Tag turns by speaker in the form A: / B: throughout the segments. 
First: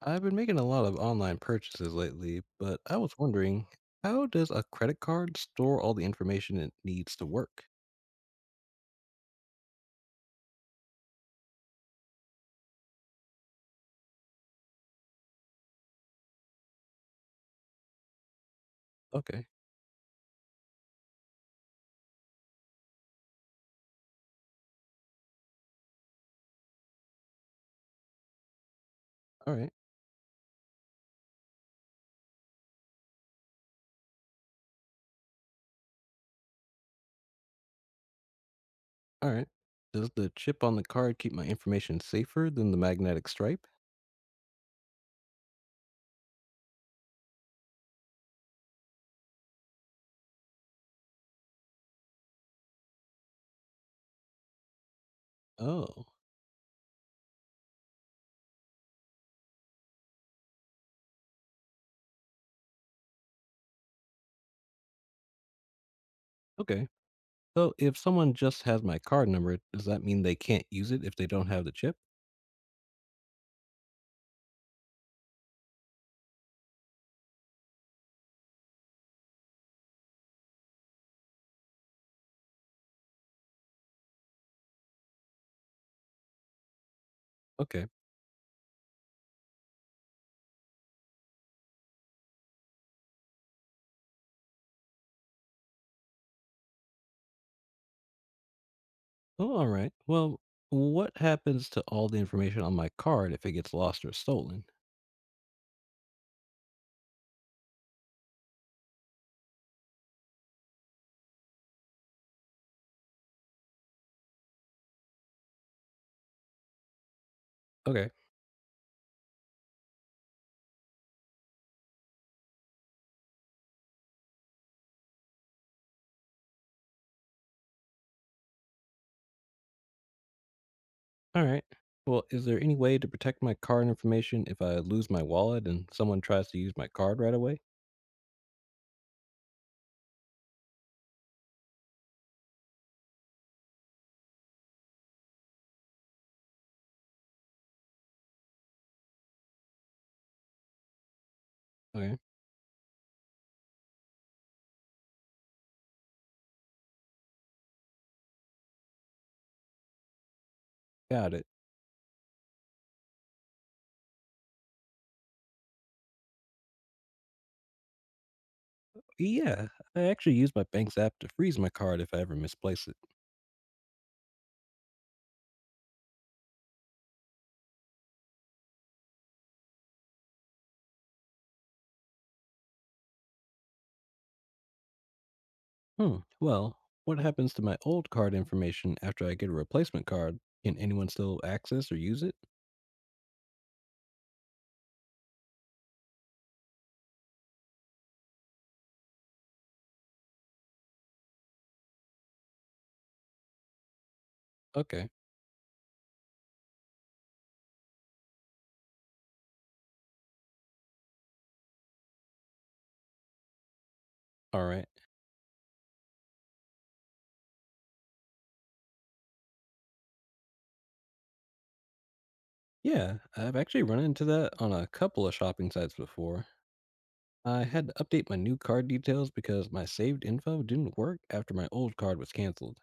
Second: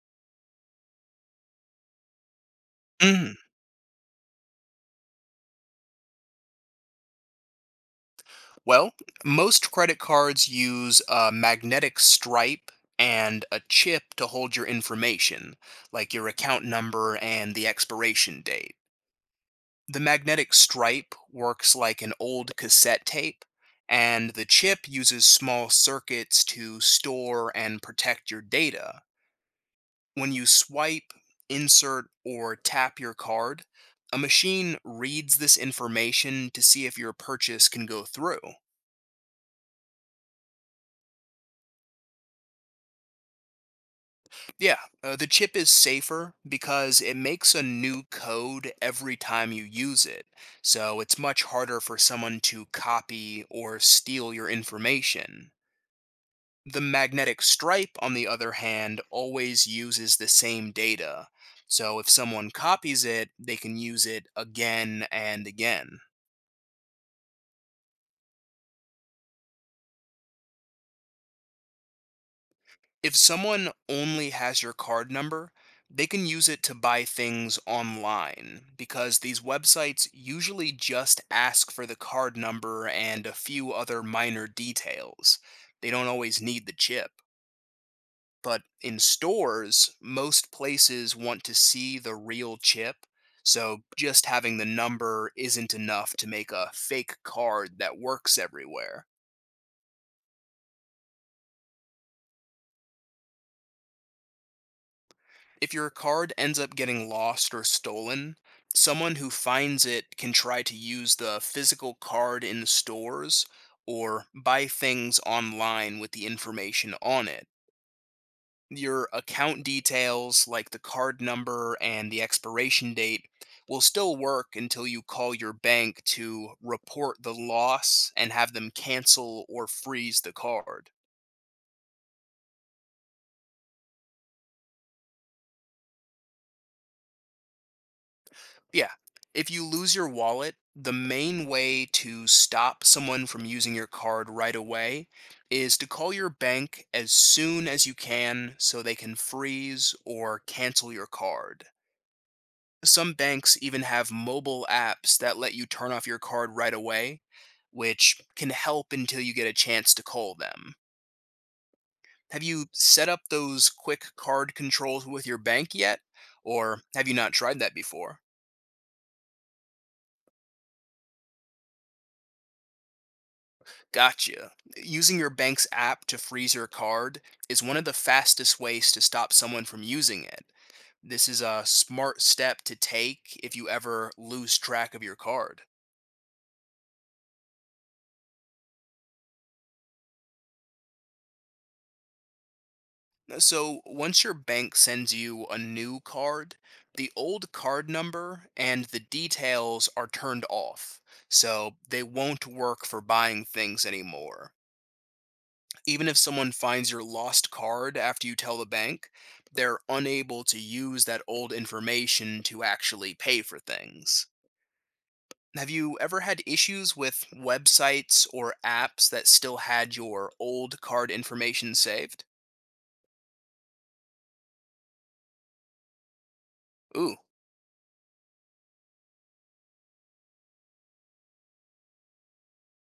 A: I've been making a lot of online purchases lately, but I was
B: Mhm.
A: wondering, how does a credit card store all the information it needs to work?
B: Well, most credit cards use a magnetic stripe and a chip to hold your information, like your account number and the expiration date.
A: Okay.
B: The magnetic stripe works like an old cassette tape, and the chip uses small circuits to store and protect your data.
A: All right.
B: When you swipe, insert, or tap your card, a machine reads this information to see if your purchase can go through.
A: All right. Does the chip on the card keep my information safer than the magnetic stripe?
B: Yeah, the chip is safer because it makes a new code every time you use it. So it's much harder for someone to copy or steal your information.
A: Oh,
B: The magnetic stripe, on the other hand, always uses the same data. So if someone copies it, they can use it again and again.
A: okay. So if someone just has my card number, does that mean they can't use it if they don't have the chip?
B: If someone only has your card number, they can use it to buy things online because these websites usually just ask for the card number and a few other minor details. They don't always need the chip.
A: Okay.
B: But in stores, most places want to see the real chip, so just having the number isn't enough to make a fake card that works everywhere.
A: Oh, all right. Well, what happens to all the information on my card if it gets lost or stolen?
B: If your card ends up getting lost or stolen, someone who finds it can try to use the physical card in stores or buy things online with the information on it.
A: Okay.
B: Your account details, like the card number and the expiration date, will still work until you call your bank to report the loss and have them cancel or freeze the card.
A: All right. Well, is there any way to protect my card information if I lose my wallet and someone tries to use my card right away?
B: Yeah. If you lose your wallet, the main way to stop someone from using your card right away is to call your bank as soon as you can so they can freeze or cancel your card.
A: Okay.
B: Some banks even have mobile apps that let you turn off your card right away, which can help until you get a chance to call them.
A: Got it.
B: Have you set up those quick card controls with your bank yet? Or have you not tried that before?
A: Yeah, I actually use my bank's app to freeze my card if I ever misplace it.
B: Gotcha. Using your bank's app to freeze your card is one of the fastest ways to stop someone from using it. This is a smart step to take if you ever lose track of your card.
A: Hmm. Well, what happens to my old card information after I get a replacement card? Can anyone still access or use it?
B: So, once your bank sends you a new card, the old card number and the details are turned off, so they won't work for buying things anymore.
A: Okay.
B: Even if someone finds your lost card after you tell the bank, they're unable to use that old information to actually pay for things.
A: All right.
B: Have you ever had issues with websites or apps that still had your old card information saved?
A: Yeah, I've actually run into that on a couple of shopping sites before.
B: Ooh.
A: I had to update my new card details because my saved info didn't work after my old card was canceled.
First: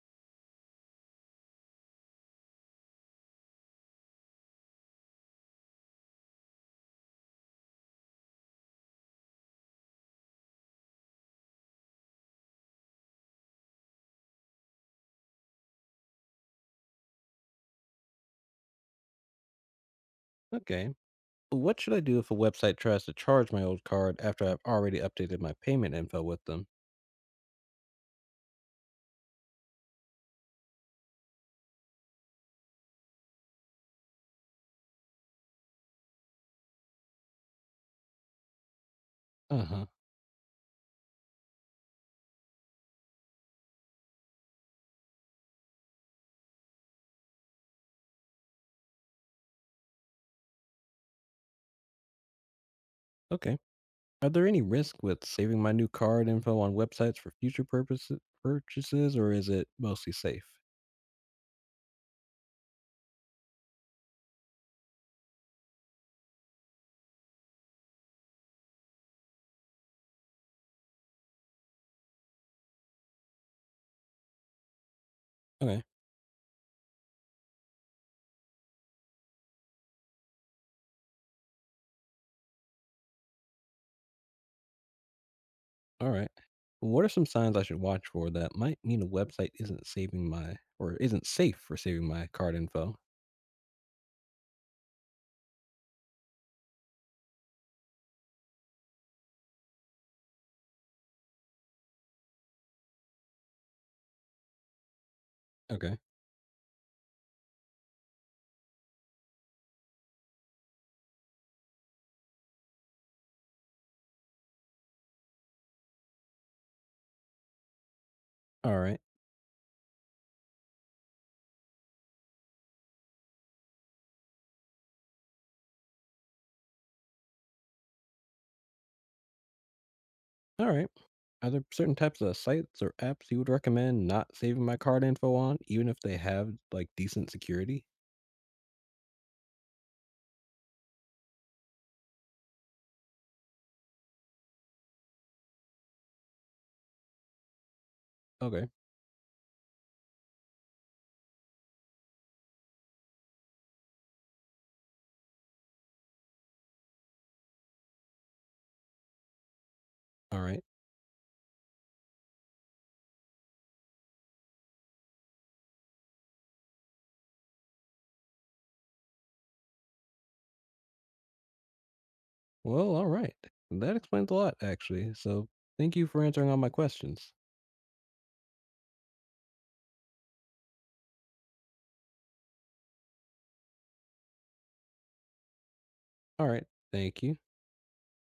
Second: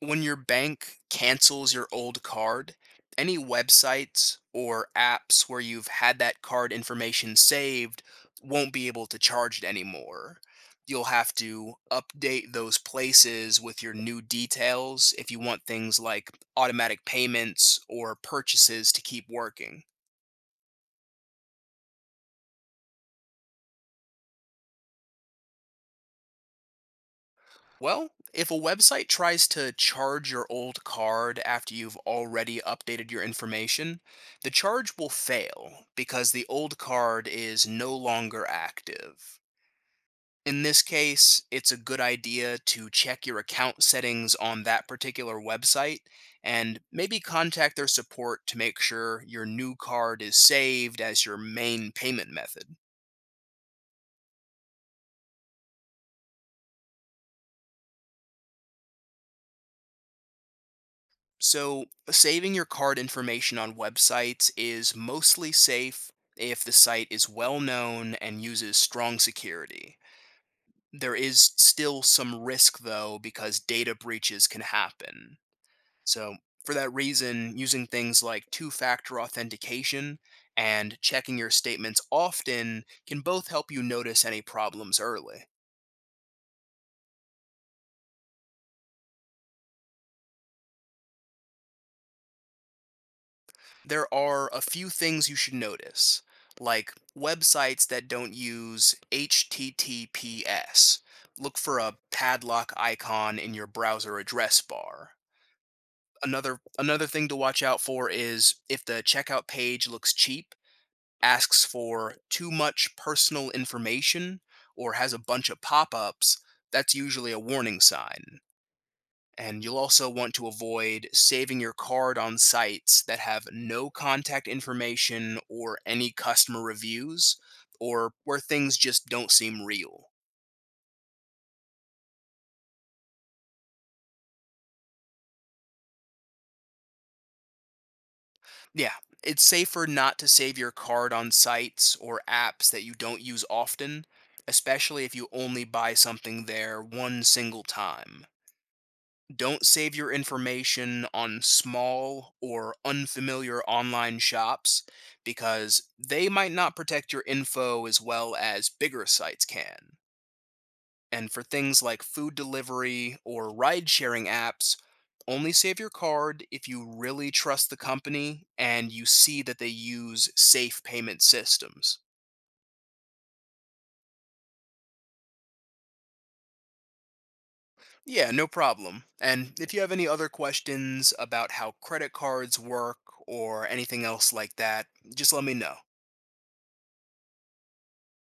B: When your bank cancels your old card, any websites or apps where you've had that card information saved won't be able to charge it anymore. You'll have to update those places with your new details if you want things like automatic payments or purchases to keep working.
A: Okay. What should I do if a website tries to charge my old card after I've already updated my payment info with them?
B: Well, if a website tries to charge your old card after you've already updated your information, the charge will fail because the old card is no longer active.
A: Uh huh.
B: In this case, it's a good idea to check your account settings on that particular website and maybe contact their support to make sure your new card is saved as your main payment method.
A: Okay. Are there any risk with saving my new card info on websites for future purposes, purchases, or is it mostly safe?
B: So, saving your card information on websites is mostly safe if the site is well known and uses strong security. There is still some risk, though, because data breaches can happen.
A: Okay.
B: So, for that reason, using things like two factor authentication and checking your statements often can both help you notice any problems early.
A: All right. What are some signs I should watch for that might mean a website isn't saving my or isn't safe for saving my card info?
B: There are a few things you should notice, like websites that don't use HTTPS. Look for a padlock icon in your browser address bar.
A: Okay.
B: Another thing to watch out for is if the checkout page looks cheap, asks for too much personal information, or has a bunch of pop-ups. That's usually a warning sign.
A: All right.
B: And you'll also want to avoid saving your card on sites that have no contact information or any customer reviews, or where things just don't seem real.
A: All right. Are there certain types of sites or apps you would recommend not saving my card info on, even if they have like decent security?
B: Yeah, it's safer not to save your card on sites or apps that you don't use often, especially if you only buy something there one single time.
A: Okay.
B: Don't save your information on small or unfamiliar online shops because they might not protect your info as well as bigger sites can.
A: All right.
B: And for things like food delivery or ride sharing apps, only save your card if you really trust the company and you see that they use safe payment systems.
A: Well, all right. That explains a lot, actually. So thank you for answering all my questions.
B: Yeah, no problem. And if you have any other questions about how credit cards work or anything else like that, just let me know.
A: All right. Thank you.